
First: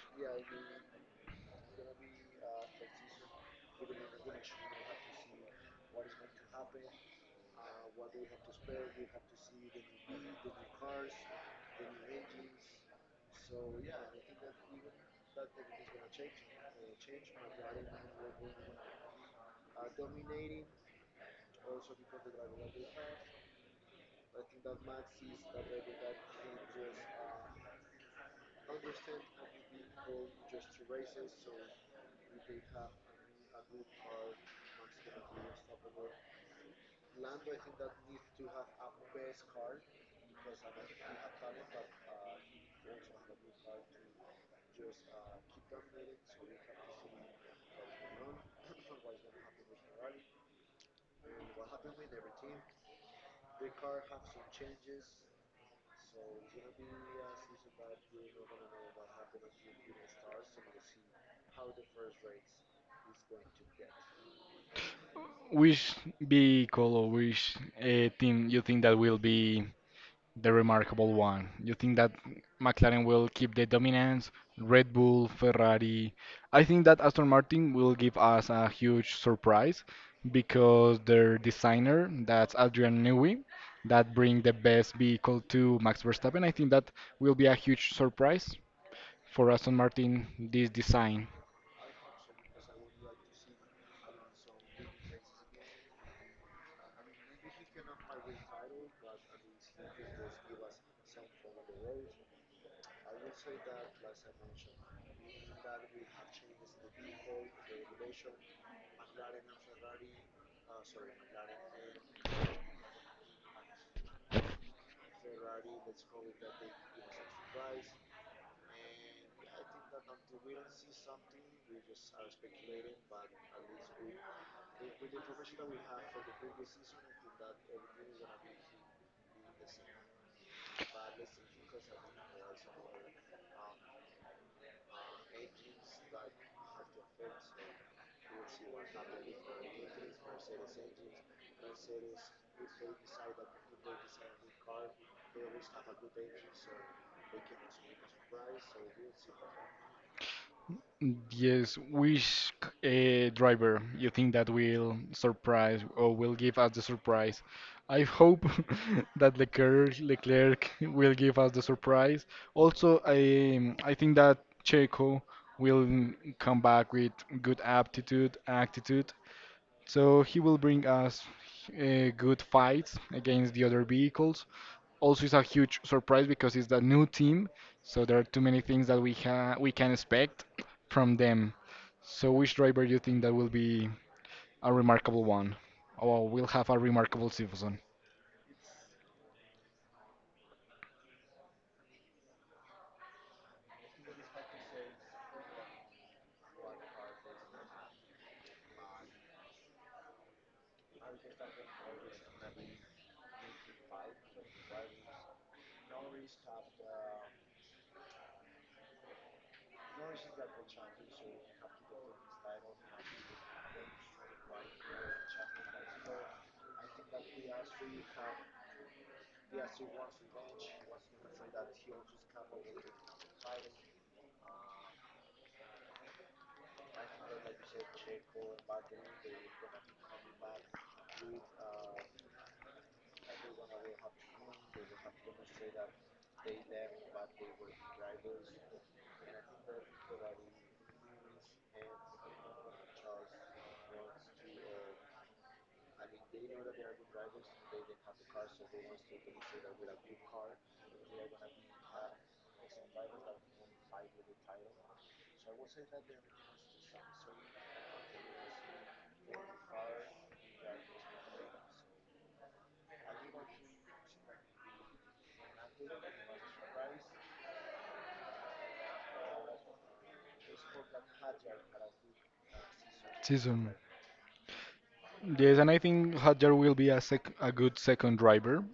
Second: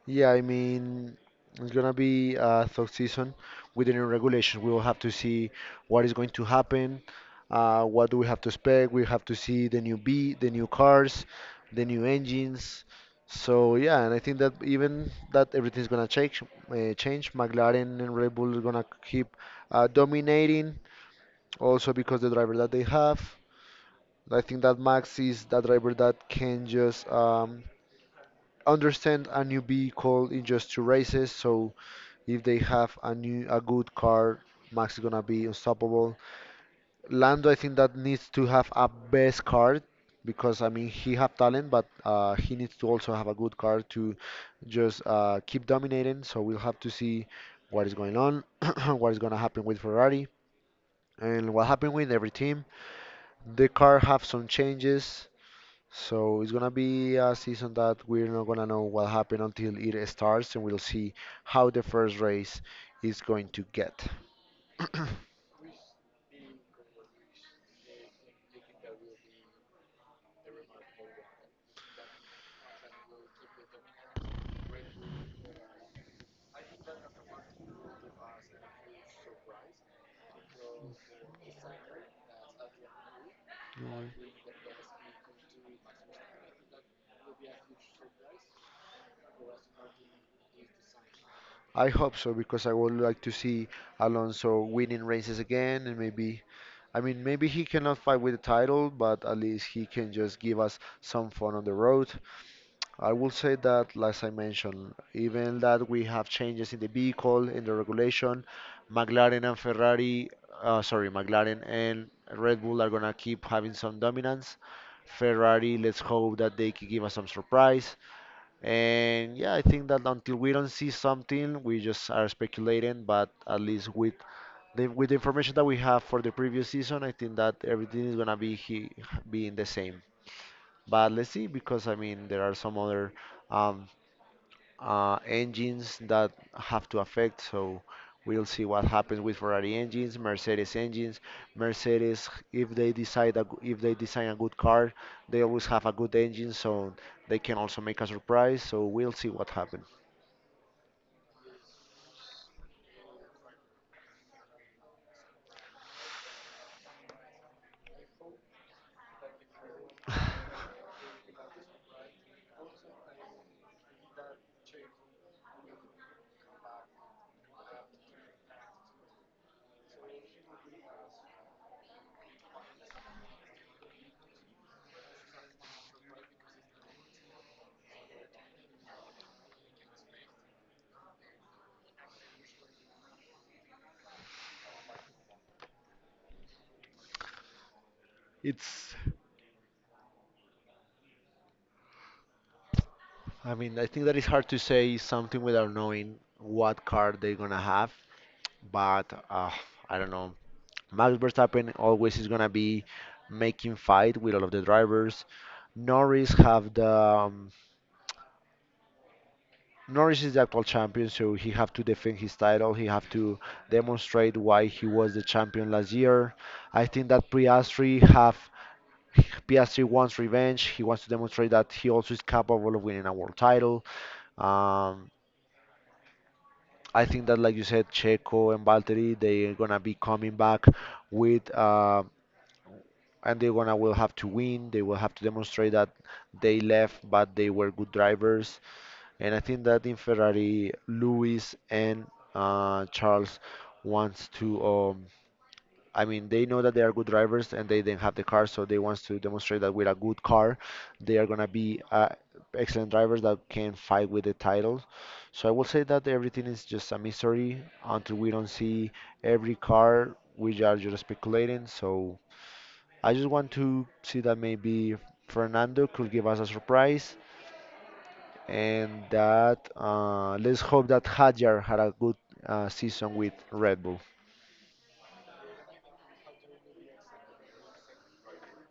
Speaker 2: Yeah, I mean, it's gonna be a tough season with the new regulations. We will have to see what is going to happen. Uh, what do we have to expect? We have to see the new B, the new cars, the new engines. So yeah, and I think that even that everything's gonna change. Uh, change. McLaren and Red Bull is gonna keep uh, dominating. Also because the driver that they have. I think that Max is that driver that can just um, understand a new vehicle in just two races. So if they have a new a good car, Max is gonna be unstoppable. Lando, I think that needs to have a best car because I mean he have talent, but uh, he needs to also have a good car to just uh, keep dominating. So we'll have to see what is going on, what is gonna happen with Ferrari, and what happened with every team. The car have some changes. So it's gonna be a season that we're not gonna know what happened until it starts, and we'll see how the first race is going to get.
Speaker 1: Which vehicle or which uh, team you think that will be the remarkable one. You think that McLaren will keep the dominance? Red Bull, Ferrari. I think that Aston Martin will give us a huge surprise because their designer, that's Adrian Newey, that bring the best vehicle to Max Verstappen. I think that will be a huge surprise for Aston Martin this design.
Speaker 2: I hope so because I would like to see Alonso winning races again, and maybe, I mean, maybe he cannot fight with the title, but at least he can just give us some fun on the road. I will say that, as I mentioned, even that we have changes in the vehicle, in the regulation, McLaren and Ferrari, uh, sorry, McLaren and Red Bull are gonna keep having some dominance. Ferrari, let's hope that they can give us some surprise. And yeah, I think that until we don't see something, we just are speculating. But at least with the with the information that we have for the previous season, I think that everything is gonna be he, being the same. But let's see, because I mean, there are some other um, uh, engines that have to affect. So we'll see what happens with Ferrari engines, Mercedes engines. Mercedes, if they decide a, g- if they design a good car, they always have a good engine, so they can also make a surprise. So we'll see what happens.
Speaker 1: Mm. Yes, which uh, driver you think that will surprise or will give us the surprise? I hope that Leclerc, Leclerc will give us the surprise. Also, I I think that Checo will come back with good aptitude, attitude. So he will bring us uh, good fights against the other vehicles also it's a huge surprise because it's the new team, so there are too many things that we ha we can expect from them. So which driver do you think that will be a remarkable one? Or will have a remarkable season?
Speaker 2: It's, I mean, I think that it's hard to say something without knowing what car they're gonna have. But uh, I don't know. Max Verstappen always is gonna be making fight with all of the drivers. Norris have the um, Norris is the actual champion, so he have to defend his title. He have to demonstrate why he was the champion last year. I think that Piastri have Piastri wants revenge. He wants to demonstrate that he also is capable of winning a world title. Um, I think that, like you said, Checo and Valtteri, they're gonna be coming back with uh, and they're gonna will have to win. They will have to demonstrate that they left, but they were good drivers. And I think that in Ferrari, Lewis and uh, Charles wants to. Um, I mean, they know that they are good drivers, and they didn't have the car, so they wants to demonstrate that with a good car, they are gonna be uh, excellent drivers that can fight with the title. So I will say that everything is just a mystery until we don't see every car. We are just speculating. So. I just want to see that maybe Fernando could give us a surprise, and that uh, let's hope that Hadjar had a good uh, season with
Speaker 1: Season.
Speaker 2: Red Bull.
Speaker 1: Yes, and I think Hadjar will be a sec a good second driver.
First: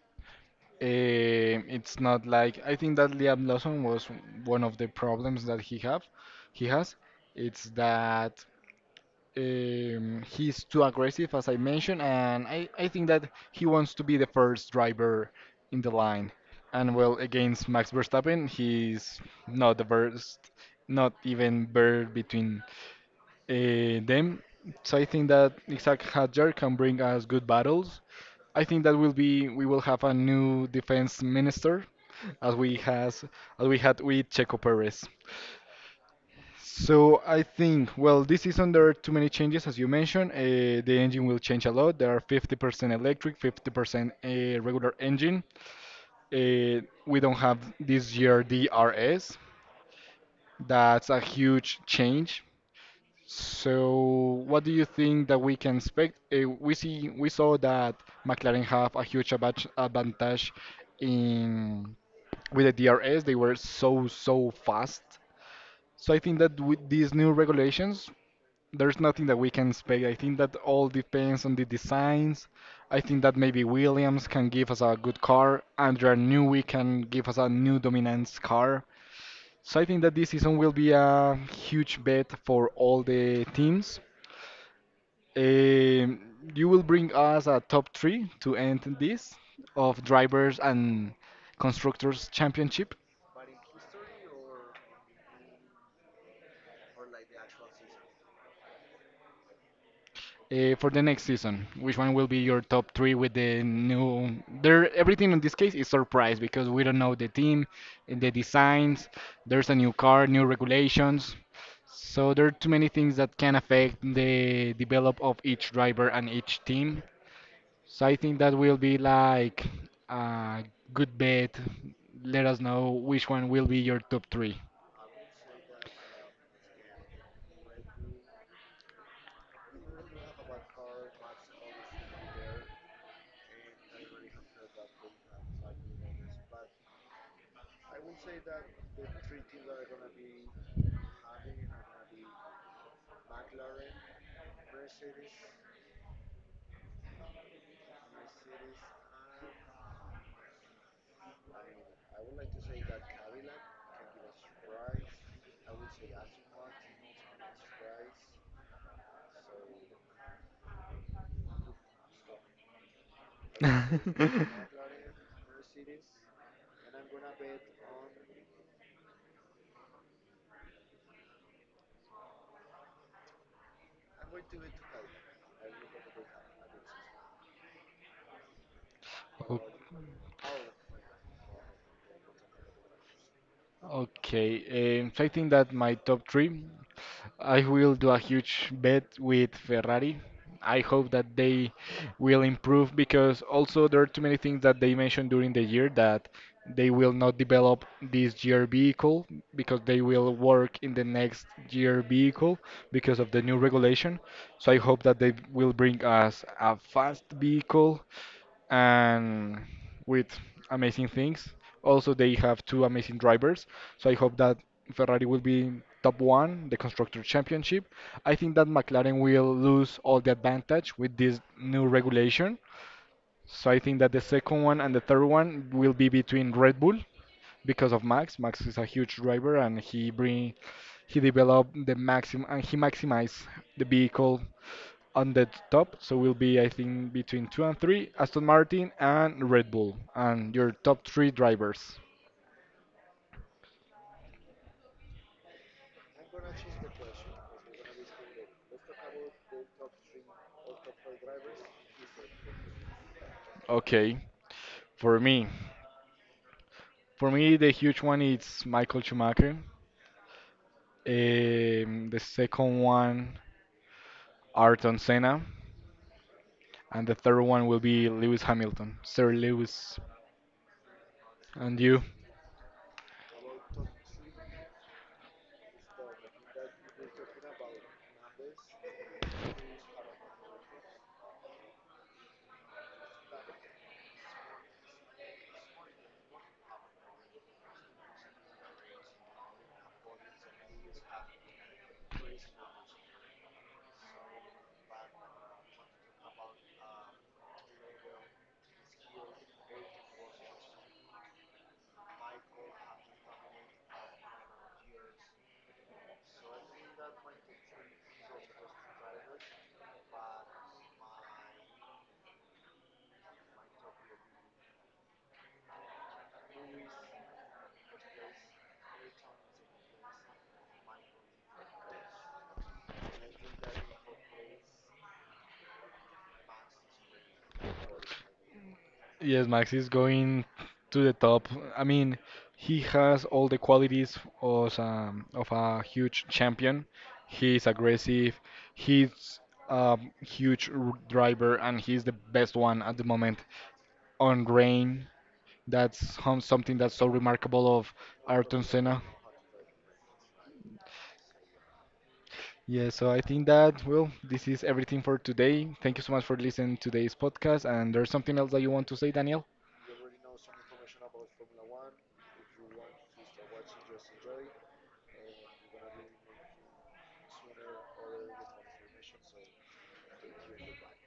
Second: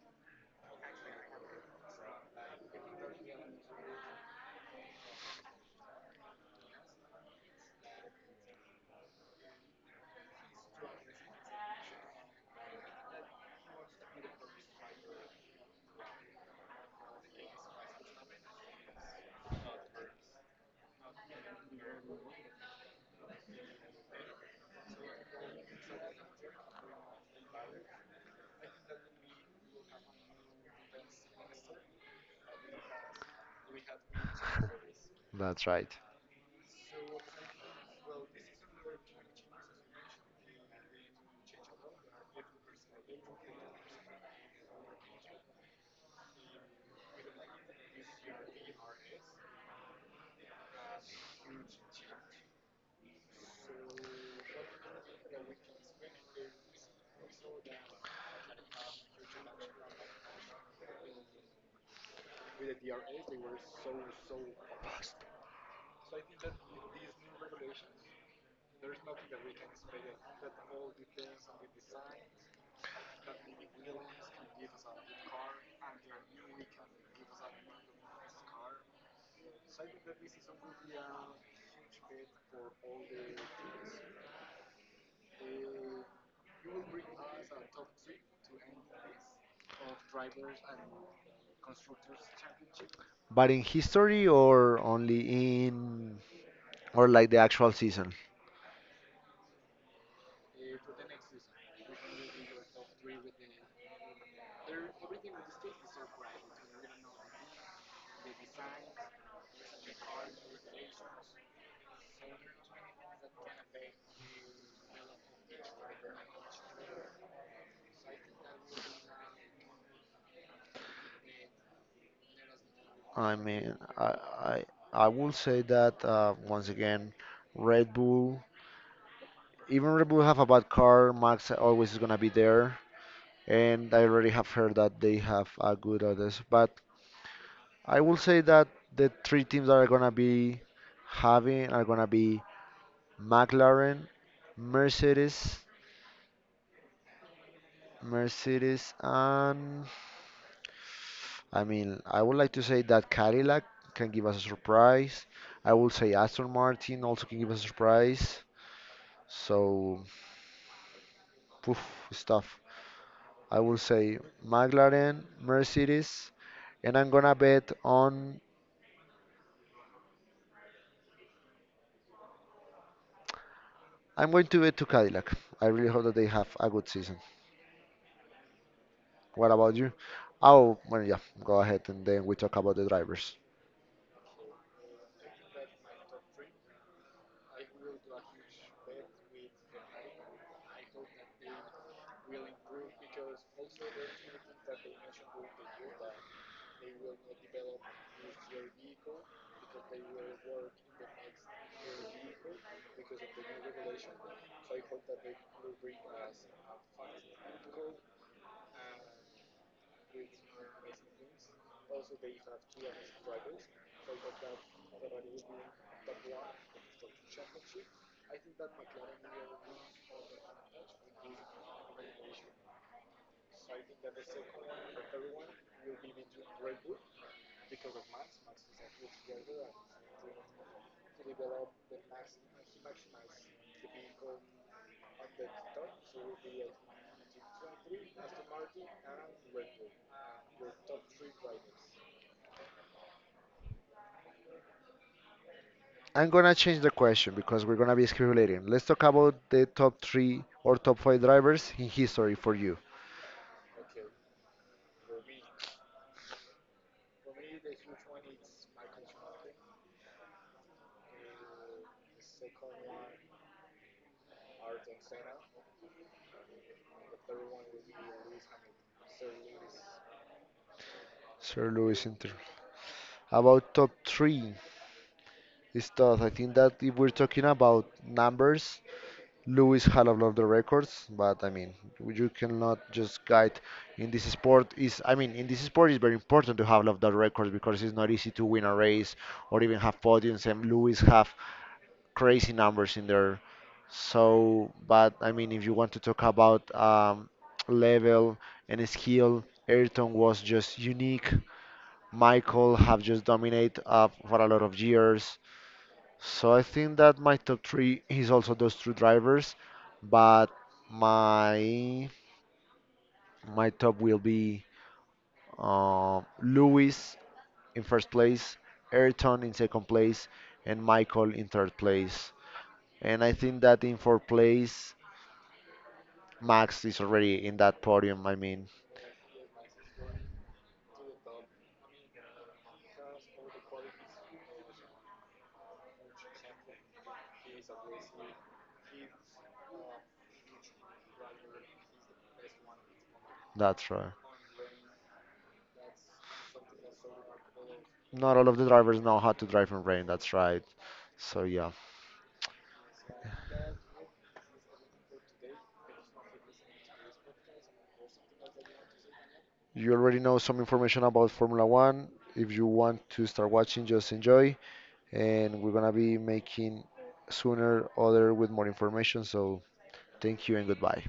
Speaker 1: Eh, it's not like I think that Liam Lawson was one of the problems that he have he has. It's that Um, he's too aggressive, as I mentioned, and I, I think that he wants to be the first driver in the line. And well, against Max Verstappen, he's not the first, not even bird between uh, them. So I think that Isaac Hadjar can bring us good battles. I think that will be we will have a new defense minister, as we has as we had with Checo Perez.
Speaker 2: That's right.
Speaker 1: So I think, well, this is under too many changes, as you mentioned. Uh, the engine will change a lot. There are fifty percent electric, fifty percent uh, regular engine. Uh, we don't have this year D R S. That's a huge change. So what do you think that we can expect? Uh, we see, we saw that McLaren have a huge advan- advantage in with the D R S. They were so so fast. So I think that with these new regulations, there's nothing that we can expect. I think that all depends on the designs. I think that maybe Williams can give us a good car. Andrea Newey can give us a new dominance car. So I think that this season will be a huge bet for all the teams. Um you will bring us a top three to end this of drivers and constructors championship.
Speaker 2: But in history or only in or like the actual season?
Speaker 1: Uh, for the next season, which one will be your top three with the new? There, everything in this case is surprise because we don't know the team, the designs. There's a new car, new regulations. So there are too many things that can affect the develop of each driver and each team. So I think that will be like a good bet. Let us know which
Speaker 2: I
Speaker 1: one will
Speaker 2: mean,
Speaker 1: be your
Speaker 2: I
Speaker 1: top three.
Speaker 2: I, I will say that uh, once again, Red Bull. Even Red Bull have a bad car. Max always is gonna be there, and I already have heard that they have a good others. But I will say that the three teams that are gonna be having are gonna be McLaren, Mercedes, Mercedes, and I mean, I would like to say that Cadillac can give us a surprise. I will say Aston Martin also can give us a surprise. So, poof, stuff. I will say McLaren, Mercedes, and I'm gonna bet on. I'm going to bet to Cadillac. I really hope that they have a good season. What
Speaker 1: O-
Speaker 2: about you? Oh, well, yeah, go ahead and then we talk about the drivers.
Speaker 1: Okay, um, so I think that my top three, I will do a huge bet with Ferrari. I hope that they will improve because also there are too many things that they mentioned during the year that they will not develop this year vehicle because they will work in the next year vehicle because of the new regulation. So I hope that they will bring us a fast vehicle and with amazing things. Also, they have two amazing drivers, so I hope that Ferrari will be top one, the constructor championship. I think that McLaren will lose all the advantage with this new regulation, so I think that the second one and the third one will be between Red Bull because of Max. Max is a huge driver and he bring he developed the maximum and he maximized the vehicle on the top. So will be I think between two and three, Aston Martin and Red Bull and your top three drivers.
Speaker 2: I'm gonna change the question because we're gonna be speculating. Let's talk about the top three or top five drivers in history for you,
Speaker 1: Okay. For me. For me the huge one is Michael Schumacher. Um, the second one Ayrton Senna. And the third one will be Lewis Hamilton, Sir Lewis.
Speaker 2: Sir
Speaker 1: And you?
Speaker 2: Lewis Inter. About top three is tough. I think that if we're talking about numbers, Lewis had a lot of the records, but I mean, you cannot just guide in this sport. Is I mean, in this sport, it's very important to have a lot of the records because it's not easy to win a race or even have podiums. And Lewis have crazy numbers in there. So, but I mean, if you want to talk about um, level and skill, Ayrton was just unique. Michael have just dominated uh, for a lot of years. So I think that my top three is also those two drivers, but my my top will be uh, Lewis in first place, Ayrton in second place, and Michael in third place. And I think that in fourth place Max is already in that podium. I mean,
Speaker 1: Yes, Max is going to the top. I mean, he has all the qualities of, um, of a huge champion. He's aggressive, he's a huge r- driver, and he's the best one at the moment
Speaker 2: that's right.
Speaker 1: on rain. That's hum- something that's so remarkable of
Speaker 2: Not all of
Speaker 1: Ayrton
Speaker 2: the drivers
Speaker 1: Senna.
Speaker 2: know how to drive in rain. That's right. So yeah,
Speaker 1: Yeah, so I think that, well, this is everything for today. Thank you so much for listening to today's podcast. And there's something else that you want to say, Daniel?
Speaker 2: you already know some information about Formula One. If you want to start watching, just enjoy. And we're gonna be making sooner other with more information. So thank you and goodbye.